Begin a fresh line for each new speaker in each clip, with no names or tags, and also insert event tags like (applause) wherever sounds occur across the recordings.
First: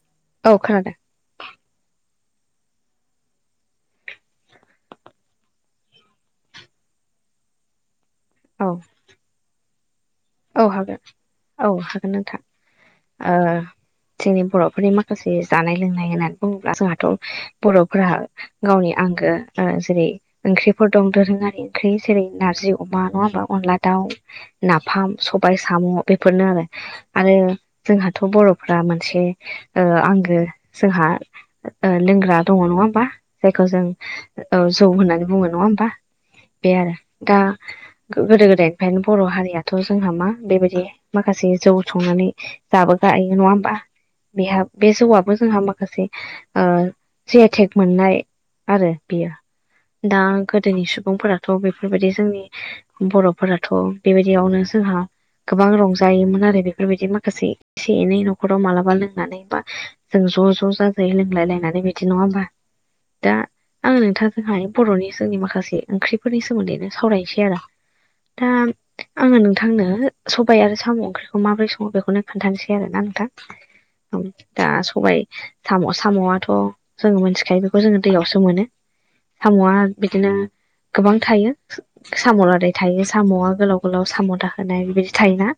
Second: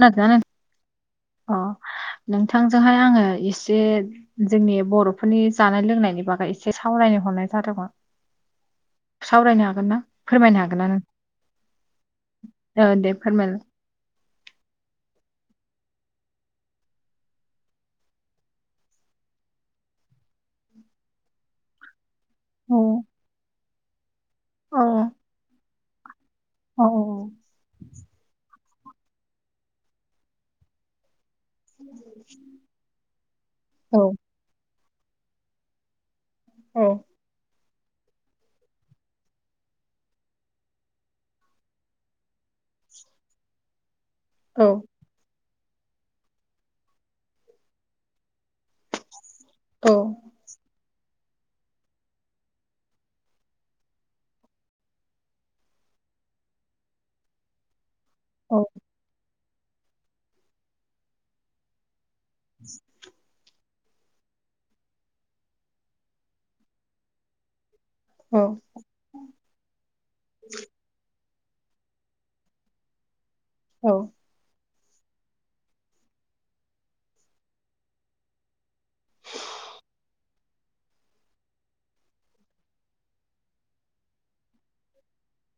खोनादोना नों
औ खोनादों।
अ नोंथांजोंहाय आङो इसे जोंनि बर'फोरनि जानाय लोंनायनि बागै एसे सावरायनो हरनाय जादोंमोन।
औ
सावरायनो हागोनना?
औ हागोन औ हागोन नोंथां
दे
ओ
फोरमायलाय
जोंनि बर'फोरनि माखासे जानाय लोंनाय होननानै बुङोब्ला जोंहाथ' बर'फोरा गावनि आंगो ओ जेरै ओंख्रिफोर दं दोरोङारि ओंख्रि जेरै नारजि अमा
औ
नङा होमबा अनला दाउ
औ
नाफाम सबाइ साम' बेफोरनो आरो
औ औ
आरो जोंहाथ' बर'फ्रा मोनसे ओ आंगो जोंहा ओ लोंग्रा दङ नङा ओमबा जायखौ जों जौ होननानै बुङो नङा ओमबा बे
औ
आरो दा गोदो गोदायनिफ्रायनो बर' हारियाथ' जोंहा मा बेबायदि माखासे जौ संनानै जाबोखायो नङा ओमबा?
औ
बेहा बे जौआबो जोंहा माखासे ओ जि आइ टेग मोननाय आरो बियो
औ
दा गोदोनि सुबुंफोरा थ' बेफोरबायदि जोंनि बर'फोराथ' बेबायदियावनो जोंहा गोबां रंजायोमोन आरो बेफोरबायदि माखासे एसे एनै न' खराव मालाबा लोंनानै बा जों ज' ज' जाजायै लोंलाय लायनानै बे बिदि नङा होमबा दा आं नोंथांजोंहाय बर'नि जोंनि माखासे ओंख्रिफोरनि सोमोन्दैनो सावरायनोसै आरो
औ
थां आङो नों थांनो सबाइ आरो साम' ओंख्रिखौ माबोरै सङो बेखौनो खोन्थानोसै आरोना नोंथां
औ
दा सबाइ साम' साम'आथ' जोङो मोनथिखायो बेखौ जोङो दैयावसो मोनो। साम'आ बिदिनो गोबां थायो। साम' लादाय थायो साम'आ गोलाव गोलाव साम' दा होनाय बेबायदि थायोना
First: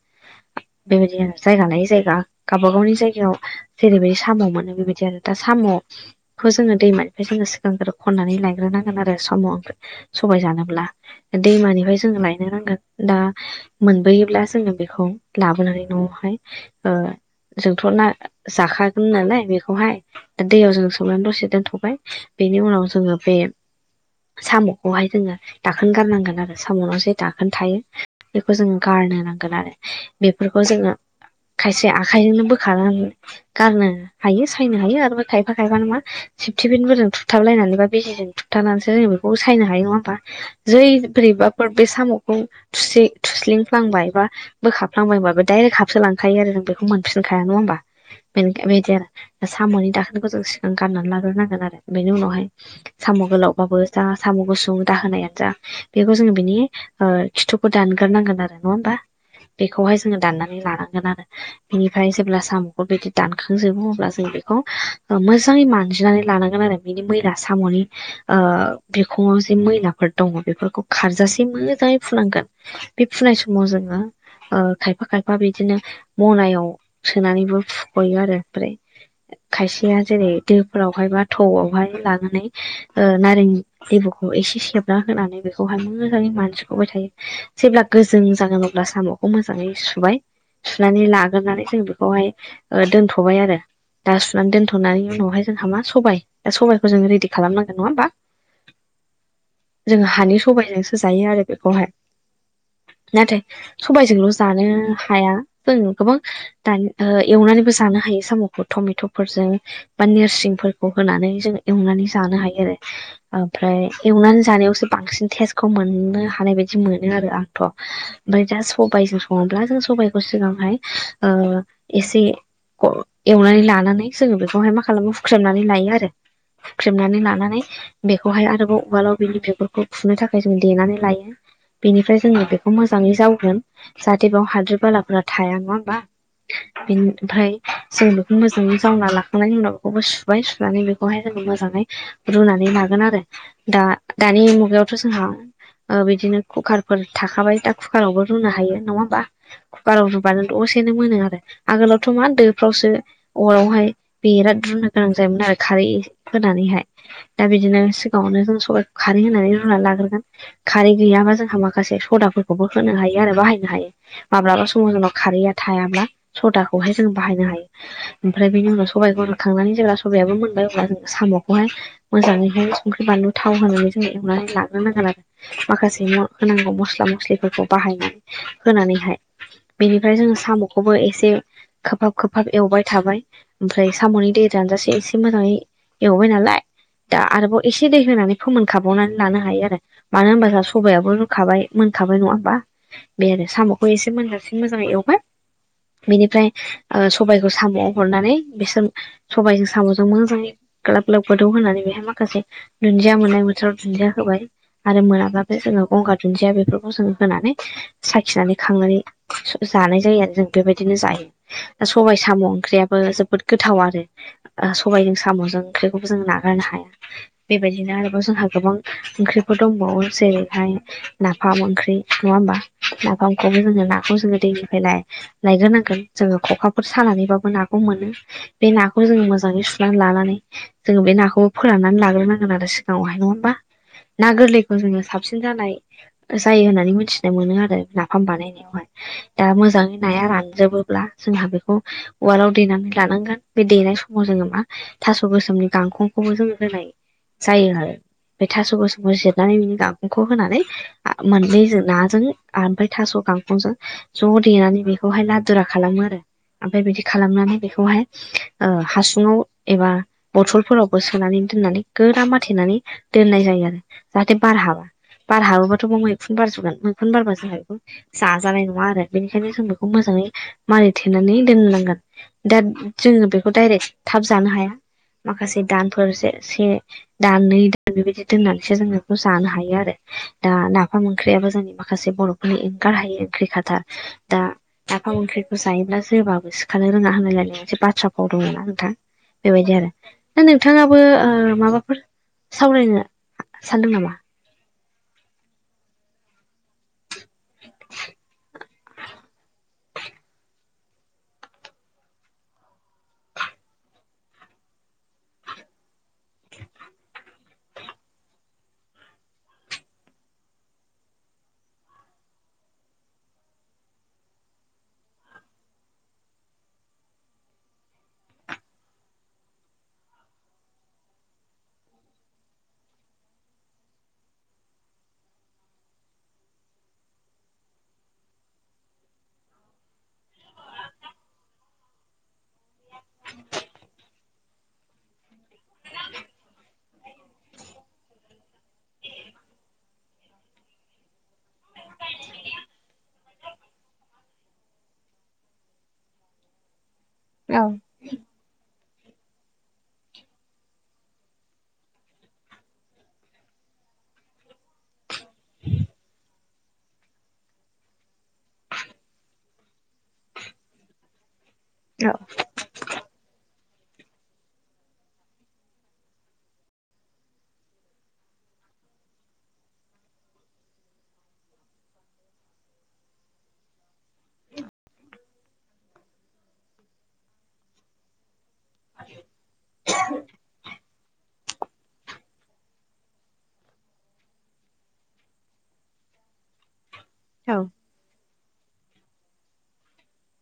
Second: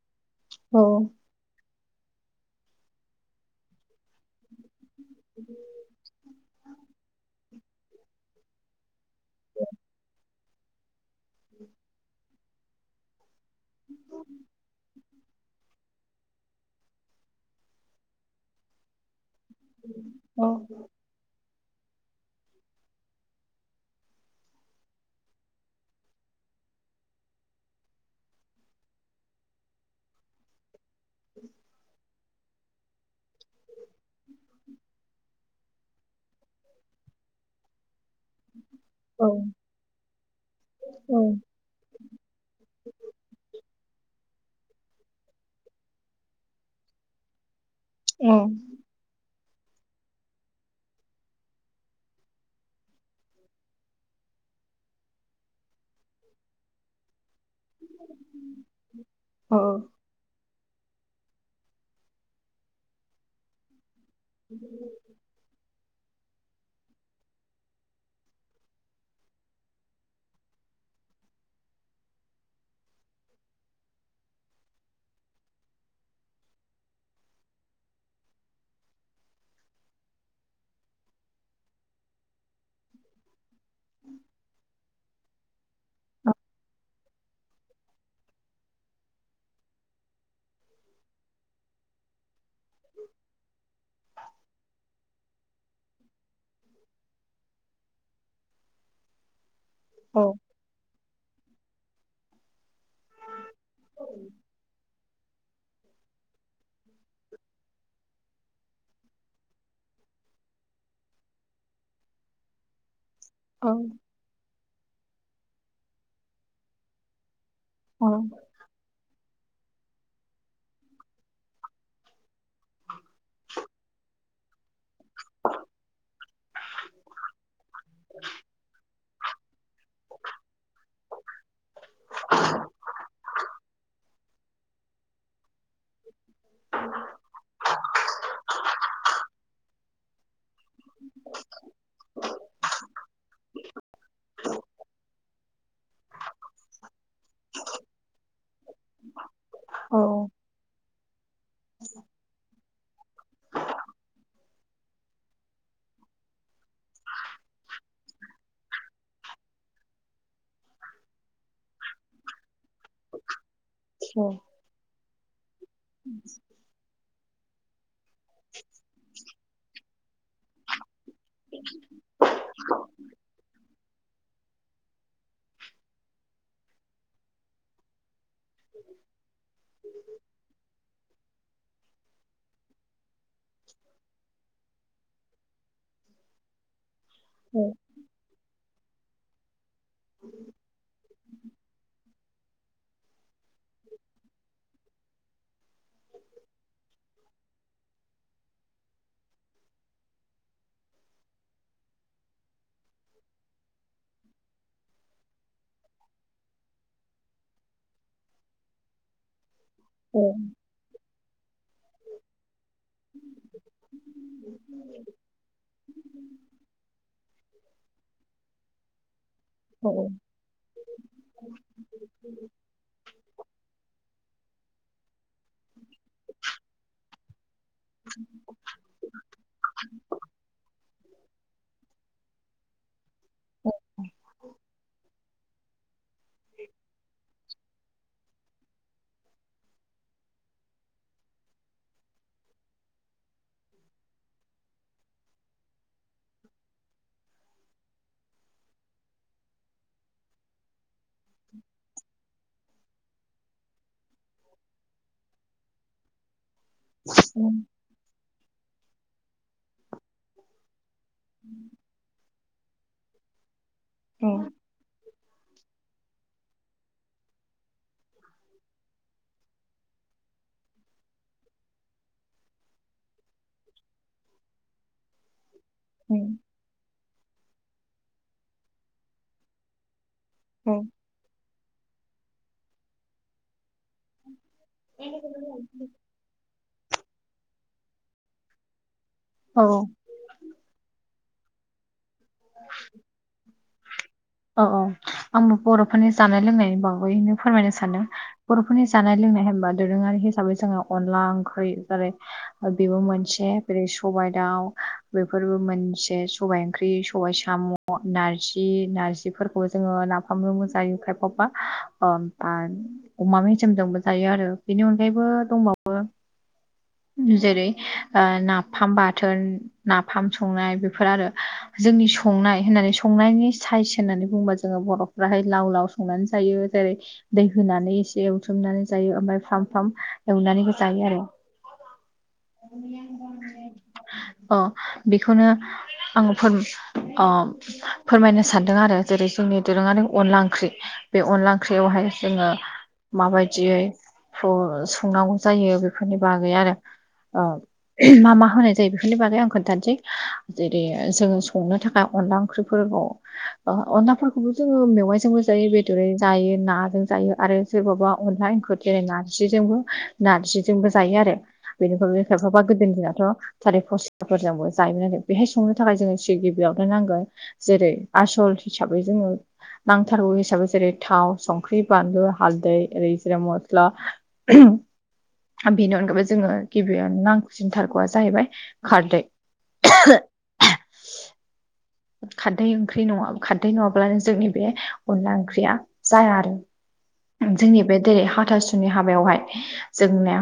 औ
बेबायदि आरो जायगा लायै जायगा गावबा गावनि जायगायाव जेरैबायदि साम' मोनो बेबाय जेन दा साम'खो जोङो दैमानिफ्राय जोङो सिगांग्रो खननानै लायग्रोनांगोन आरो साम' ओं सबाय जानोब्ला दैमानिफ्राय जोङो लायनो नांगोन दा मोनबोयोब्ला जोङो बेखौ लाबोनानै न'आवहाय ओ जोंथ' ना जाखागोन नालाय बेखौहाय
औ
दैयाव जों सोमनानै दसे दोनथ'बाय बेनि उनाव जोङो बे साम'खौहाय जोङो दाखोन गारनांगोन आरो साम'नाव जे दाखोन थायो बेखौ जोङो गारनो नांगोन आरो बेफोरखौ जोङो खायसे आखाइजोंनो बोखानांगोन गारनो हायो सायनो हायो आरोबा खायफा खायफा नङा सेफटिबिनफोरजों थुथाबलायनानैबा बेजों थुथानानैसो जों बेखौ सायनो हायो नङा होमबा जै बोरैबाफोर बे साम'खौ थुसि थुस्लिंफ्लांबाय बा बोखाबफांबाय होनबाबो डाइरेक्ट हाबस लांखायो आरो जों बेखौ मोनफिनखाया नङा होमबा
औ
बेनि बेदि आरो साम'नि दाखोनखौ जों सिगां गाननानै लाग्रोनांगोन आरो बेनि उनावहाय साम' गोलावबाबो जा साम' गुसुं दाहोनायानो जा बेखौ जोङो बिनि ओ खिथुखौ दानग्रोनांगोन आरो नङा होमबा बेखौहाय जो जोङो दाननानै लानांगोन आरो बिनिफ्राय जेब्ला साम'खौ बिदि दानखांजोबो अब्लासो जों बेखौ मोजाङै मानजिनानै लानांगोन आरो बिनि मैला साम'नि ओ बिखुङाव जे मैलाफोर दङ बेफोरखौ खारजासे मोजाङै हुनांगोन बे फुनाय समाव जोङो ओ खायफा खायफा बिदिनो मनायाव सोनानैबो फुख'यो आरो ओमफ्राय खायसेया जेरै दोफोरावहाय बा थौवहाय लानानै ओ नारें लेबुखौ एसे सेबना होनानै बेखौहाय मोजाङै मानजिखबाय थायो। जेब्ला गोजों जागोन अब्ला साम'खौ मोजाङै सुबाय सुनानै लाग्रोनानै जों बेखौहाय दोनथ'बाय आरो दा सुनानै दोनथ'नानै उनावहाय जोंहा मा सबाय दा सबायखौ जोङो रेडि खालामनांगोन नङा होमबा
(inaudible)
जोङो हानि सबाइजोंसो जायो आरो बेखौहाय नाथाय सबायजोंल' जानो हाया जों गोबां दानि एवनानैबो जानो हायो साम'खौ टमेट'फोरजों बा नोरसिंफोरखौ होनानै जों एवनानै जानो हायो आरो ओमफ्राय एवनानै जानायावसो बांसिन टेस्टखौ मोननो हानाय बायदि मोनो आरो आंथ'
औ
ओमफ्राय दा सबाइजों सङोब्ला जों सबाइखौ सिगांहाय ओ एसे एवनानै लानानै जोङो बेखौहाय मा खालामो हुख्रेमनानै लायो आरो हुख्रेमनानै लानानै बेखौहाय आरोबाव उवालाव बिनि बेगुरखौ फुनो थाखाय जों देनानै लायो ओमफ्राय जोङो बेखौ मोजाङै जावगोन जाहाथे बेयाव हाद्रि बालाफोरा थाया नङा होमबा ओमफ्राय जों बेखौ मोजाङै जावना ला खांनायनि उनाव बेखौबो सुबाय सुनानै बेखौहाय जोङो मोजाङै रुनानै लागोन आरो दा दानि मुगायावथ' जोंहा बिदिनो कुकार फोर थाखाबाय दा कुकार आवबो रुनो हायो नङा होमबा कुकार आाव रुबानो दसे दसेनो मोनो आरो आगोलावथ' मा दोफ्रावसो अरावहाय बेराद रुनो गोनां जायोमोन आरो खारै होनानैहाय दा बिदिनो सिगाङावनो जों सबायखौ खारै होनानै रुनानै लाग्रोगोन खारै गैयाबा जोंहा मा माखासे सदाफोरखौबो होनो हायो आरो बाहायनो हायो माब्लाबा समाव जा खारै आरो थायाब्ला सदाखौहाय जों बाहायनो हायो ओमफ्राय बेनि उनाव सबायखौहाय थांनानै जेब्ला सबायाबो मोनबाय अब्ला ज साम'खौहाय मोजाङैहाय संख्रि बानलु थाव होनानै जोंङो एवनानै लांग्रो नांगोन आरो माखासे न होनांगौ मस्ला मस्लिफोरखौ बाहायनानै होनानैहाय बेनिफ्राय जोङो साम'खौबो एसे खोबहाब खोबहाब एवबाय थाबाय ओमफ्राय साम'नि दै रानजासे एसे मोजाङै एवबाय नालाय दा आरोबाव एसे दै होनानै फोमोन खाबावनानै लानो हायो आरो मानो होनबा जों सबायाबो खाबाय मोनखाबाय बाय नङाबा बे आरो साम'खौ एसे मोनजासिन मोजाङै एवगोन बेनिफ्राय सबायाइखौ साम'आव हरनानै बिसोर सबायाइजों साम'जों मोजाङै ग्लाब ग्लाब गोदौ होननानै बेहाय माखासे दुन्दिया मोननाय बोथोराव दुन्दिया होबाय आरो मोनाब्लाथाय जोङो गंगार दुन्दिया बेफोरखौ जों होनानै साखिनानै खांनानै जानाय जायो आरो जों बेबायदि बिदिनो जायो दा सबायाइ साम' ओंख्रियाबो जोबोद गोथाव आरो सबायजों साम'जों ओंख्रिखौबो जों नागारनो हाया बेबायदिनो आरोबाव जोंहा गोबां ओंख्रिफोर दंबावो जेरैहाय नाफाम ओंख्रि नङा होमबा नाफामखौबो जोङो नाखौ जोङो दैनिफ्रायलाय लायग्रोनांगोन जोङो खखाफोर सानानैबाबो नाखौ मोनो बे नाखौ जों मोजाङै सुनानै लानानै जोङो बे नाखौबो फोराननानै लाग्रोनांगोन आरो सिगाङावहाय नङा होमबा ना गोरलैखौ जोङो साबसिन जानाय जायो होननानै मिथिनाय मोनो आरो नाफाम बानायनायावहाय दा मोजाङै नाया रानजोबोब्ला जोंहा बेखौ उवालाव देनानै लानांगोन बे देनाय समाव जोङो मा थास' गोसोमनि गांखंखौबो जोंङो होनाय जायो आरो ओमफ्राय थास गोसोमखौ जिरनानै बिनि गागंखौ होनानै मोननैजों नाजों ओमफ्राय थास' गांखंजों ज' देनानै बेखौहाय लादुरा खालामो आरो ओमफ्राय बिदि खालामनानै बेखौहाय हासुङाव एबा बथलफोरावबो सोनानै दोननानै गोरा माथेनानै दोननाय जायो आरो जाहाथे बार हाबा बारहाबोब्लााथ'ब मैखुन बारजोबगोन मैखुन बारबा जों हायखौ जाजानाय नङा आरो बेनिखायनो जों बेखौ मोजाङै मारैथेनानै दोन नांगोन दा जोङो बेखौ डायरेक्ट थाब जानो हाया माखासे दानफोर से दान नै दान बेबायदि दोननानैसो जोंङ बेखौ जानो हायो आरो दा नाफाम ओंख्रियाबो जोंनि माखासे बर'फोरनि ओंखार हायो ओंख्रि खाथार दा नाफाम ओंख्रिखौ जायोब्ला जोबाबो सि खारनो रोङा होनायानाय मोनसे बाथ्रा फाव दं आरो ना नोंथां
औ
बेबायदि आरो दा नोंथाङाबो ओ माबाफोर सावरायनो सानदों नामा
औ औ आंबो बर'फोरनि जानाय लोंनायनि बागैनो फोरमायनो सानो बर'फोरनि जानाय लोंनाय हबा दोरोङारि हिसाबै जोङो अनला ओंख्रि जेरै बेबो मोनसे जेरै सबाय दाउ बेफोरबो मोनसे सबाय ओंख्रि सबाय साम' नारजि नारजिफोरखौबो जोङो नाफामनो मो जायो खायफबा आरो अमा मेजेमजोंबो जायो आरो बेनि अनगायैबो दंबावो जेरै ओ नाफाम बाथोन नाफाम संनाय बेफोर आरो जोंनि संनाय होननानै संनायनि साइस होननानै बुंङोबा जोङो बर'फ्राहाय लाव लाव संनानै जायो जेरै दै होनानै एसे एवथ्रुमनानै जायो ओमफ्राय फ्राम फ्राम एवनानैबो जायो आरो अ बेखौनो आङो फोन ओ फोरमायनो सानदों आरो जेरै जोंनि दोरोङारि अनला ओंख्रि बे अनला ओंख्रियावहाय जोङो माबायदियै संनांगौ जायो बेफोरनि बागै आरो ओ
औ
मा मा होनाय जायो बेफोरनि बागै आं खोन्थानोसै जेरै जोङो संनो थाखाय अनला ओंख्रिफोरखौ अनलाफोरखौबो जोङो मेवाइजोंबो जायो बेदरै जायो नाजों जायो आरो सोरबाबा अनला एंखुर जेरै नारजिजोंबो नारजिजोंबो जायो आरो बेनिफ्रायनो खायफाबा गोदोनि दिनाथ' थालिर फस्लाफोरजोंबो जायोमोन आरो बेहाय संनो थाखाय जोङो सि गिबियावनो नांगोन जेरै आसल हिसाबै जोङो नांथारगौ हिसाबै जेरै थाव संख्रि बानलु हालदै ओरै जेरै मस्ला (unintelligible) बेनि अनगायै जोंनो गिबियावनो नांसिनथारगौआ जाहैबाय खारदै खारदै ओंख्रि नङा खारदै नङाब्लानो जोंनि बे अनला ओंख्रिया जाया आरो
औ
जोंनि बे जेरै हाथासु नि हाबायावहाय जोंनिया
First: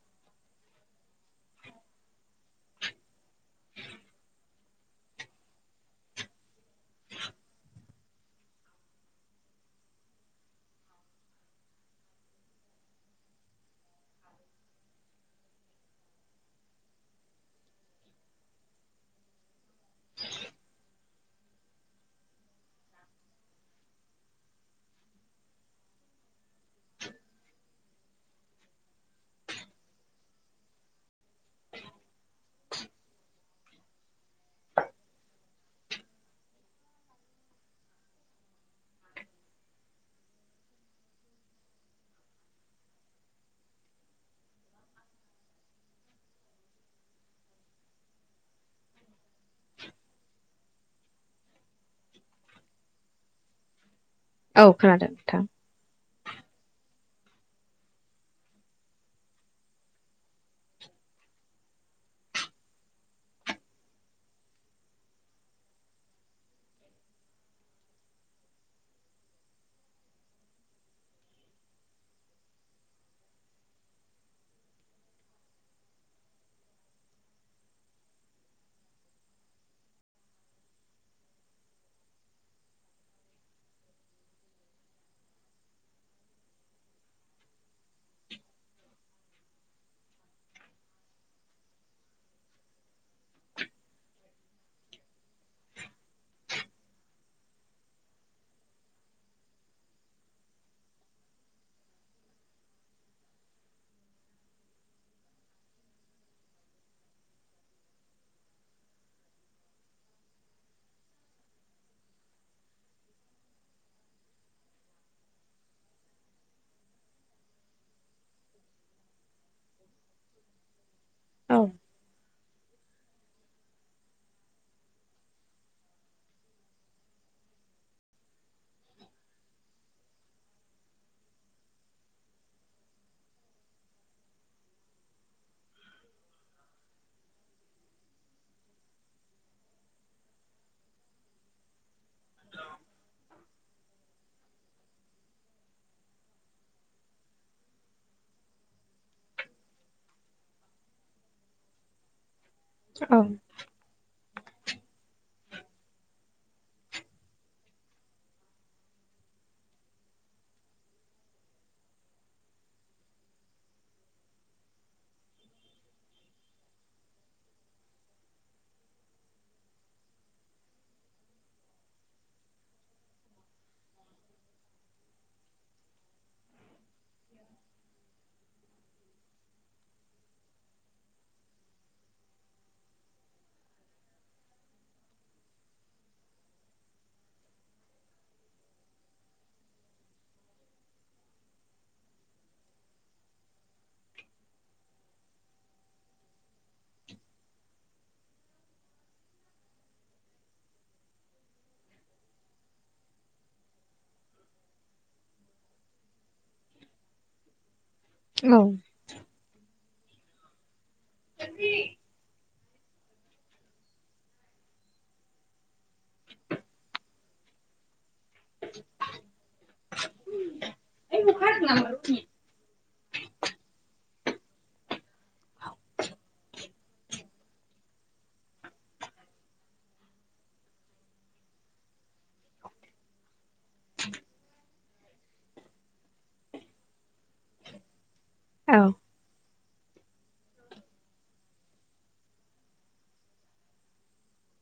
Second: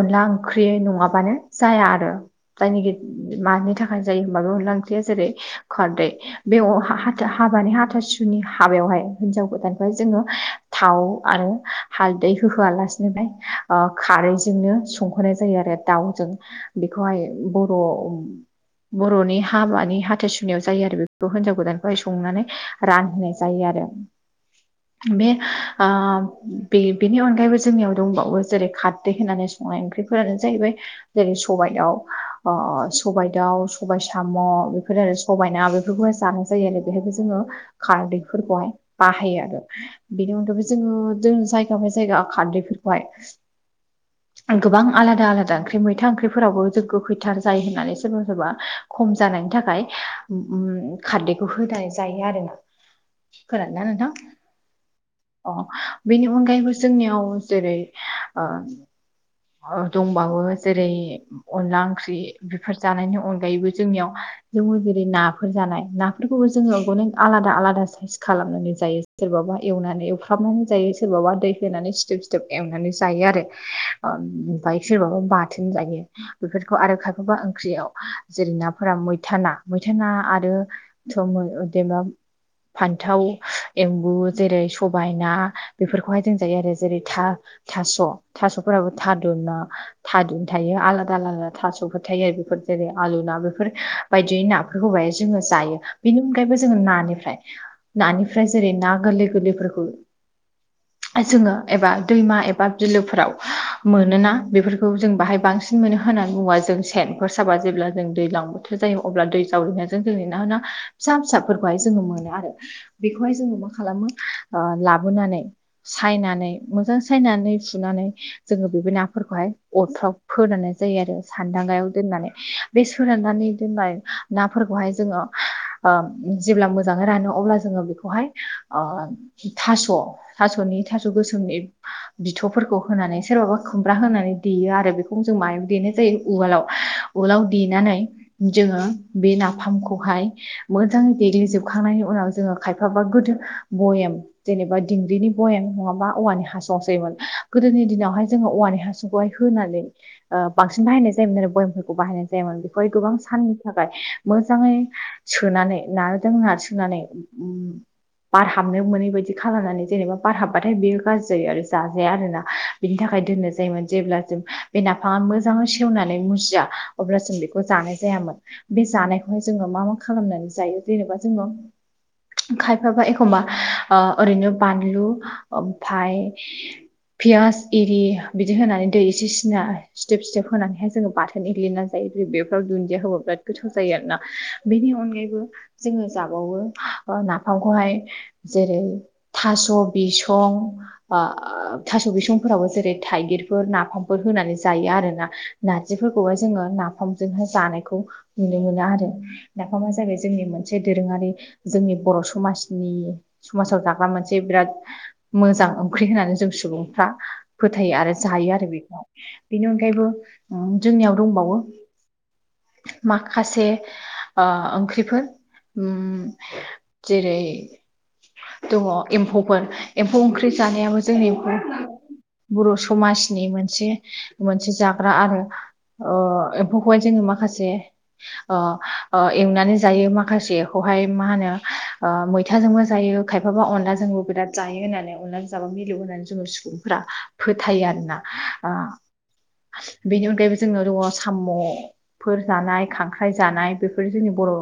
अनला ओंख्रि नङाबानो जाया आरो जायनिखि मानि थाखाय जायो होनबा बे अनला ओंख्रिया जेरै खारदै बेयाव अ हा हा हाथ हाबानि हाथासुनि हाबायावहाय हिनजाव गोदानखौहाय जोङो थाव आरो हालदै होहोआलासिनोहाय ओ खारैजोंनो संहोनाय जायो आरो दाउजों बेखौहाय बर' बर'नि हाबानि हाथासु नियाव जायो आरो बेखौ हिनजाव गोदानखौहाय संनानै रानहोनाय जायो आरो बे ओ बेनि अनगायैबो जोंनियाव दंबावो जेरै खारदै होनानै संनाय ओंख्रिफोरानो जाहैबाय जेरै सबाइ दाउ ओ सबाइ दाउ सबाय साम' बेफोर आरो सबाय ना बेफोरखौहाय जानाय जायो आरो बेहायबो जोङो खारदैफोरखौहाय बाहायो आरो बिनि अनगायैबो जोङो जों जायगा बाय जायगा खारदैफोरखौहाय गोबां आलादा आलादा ओंख्रि मैथा ओंख्रिफोरावबो जों गोखैथार जायो होननानै सोरबा सोरबा खम जानायनि थाखाय उम खारदैखौ होनानै जायो आरोना खोनादोंना नोंथां
औ खोनादों नोंथां
अ बेनि अनगायैबो जोंनियाव जेरै ओ दंबावो जेरै अनला ओंख्रि बेफोर जानायनि अनगायैबो जोंनियाव जों जेरै नाफोर जानाय नाफोरखौबो जोङो अनेक आलादा आलादा साइज खालामनानै जायो सोरबाबा एवनानै एवफ्राबनानै जायो सोरबाबा दै होनानै सिदोब सिदोब एवनानै जायो आरो ओ ओमफ्राय सोरबाबा बाथोन जायो बेफोरखौ आरो खायफाबा ओंख्रियाव जेरै नाफोरा मैथा ना मैथा ना आरो (unintelligible) फान्थाव एम्बु जेरै सबाय ना बेफोरखौहाय जों जायो आरो जेरै था थास' थास'फोराबो थाद' ना थादुन थायो आलादा आलादा थास'फोर थायो आरो बेफोर जेरै आलु ना बेफोर बायदि ना होबाय जोङो जायो बेनि अनगायैबो जोङो नानिफ्राय नानिफ्राय जेरै ना गोरलै गोरलैफोरखौ जोङो एबा दैमा एबा बिलोफोराव मोनोना बेफोरखौ जों बाहाय बांसिन मोनो होननानै बुङोबा जों सेनफोर साबा जेब्ला जों दैलां बोथोर जायो अब्ला दै जावरिनायजों जों ना ना फिसा फिसाफोरखौहाय जोङो मोनो आरो बेखौहाय जोङो मा खालामो लाबोनानै सायनानै मोजां सायनानै फुनानै जोङो बे नाफोरखौहाय अरफ्राव फोरानना जायो आरो
औ
सान्दांगायाव दोननानै बे सोराननानै दोननाय नाफोरखौहाय जोङो जेब्ला मोजाङै रानो अब्ला जोङो बेखौहाय ओ थास' थास'नि थास' गोसोमनि बिथ'फोरखौ होनानै सोरबाबा खुमब्रा होनानै देयो आरो बेखौ जों मायाव देनाय जायो उवालाव उवालाव देनानै जोङो बे नाफामखौहाय मोजाङै देग्लिजोबखांनायनि उनाव जोङो खायफाबा गोदो भयेम जेनेबा दिंग्रिनि बयेम नङाबा औवानि हासुंआव सोयोमोन गोदोनि दिनावहाय जोङो औवानि हास खौहाय होनानै ओ बांसिन बाहायनाय जायोमोन आरो बयेमफोरखौ बाहायनाय जायामोन बेखौहाय गोबां
औ
सान मोजाङै सोनानै नाजों नार सोनानै बार हाबनो मोनै बायदि खालामनानै जेनेबा बार हाबबाथाय बेयो गाज्रि जायो आरो जाजाया आरोना बिनि थाखाय दोननाय जायोमोन जेब्ला जों बे नाफामा मोजांङै सेवनानै मुजिया अब्ला जों बेखौ जानाय जायामोन बे जानायखौहाय जोङो मा मा खालामनानै जायो जेनेबा जोङो खायफाबा एखमबा ओरैनो बानलु ओमफ्राय पियास एरि बिदि होनानै दै एसे सिना सिथोब सिथोब होनानैहाय जोंङो बाथोन एर्लिनानै बेफ्राव दुन्दिया होबा बिराद गोथाव जायो आरोना बेनि अनगायैबो जोङो जाबावो नाफामखौहाय जेरै थास' बिसं थास' बिसंफोरावबो जेरै थाइगिर फोर नाफामफोर होनानै जायो आरो ना नारजिफोरखौहाय जोङो नाफामजोंहाय जानायखौ नुनो मोनो आरो नाफामा जाबाय जोंनि मोनसे दोरोङारि जोंनि बर' समाजनि समाजाव जाग्रा मोनसे बिराद मोजां ओंख्रि होननानै जों सुबुंफ्रा फोथायो आरो जायो आरो बेखौहाय बेनि अनगायैबो जोंनियाव दंबावो माखासे ओंख्रिफोर जेरै दङ एम्फौफोर एम्फौ ओंख्रि जानायाबो जोंनि एम्फौ
औ
बर' समाज नि मोनसे मोनसे जाग्रा आरो एम्फौखौहाय जोङो माखासे ओ ओ एवनानै जायो माखासेखौहाय मा होनो ओ मैथाजोंबो जायो खायफाबा अनलाजोंबो बिराद जायो होननानै अनलाजों जाबा मिलौ होनानै जोंङो सुबुंफोरा फोथायो आरोना
औ
बेनि अनगायैबो जोंनाव दंङ साम'फोर जानाय खांख्राइ जानाय बेफोर जोंनि बर'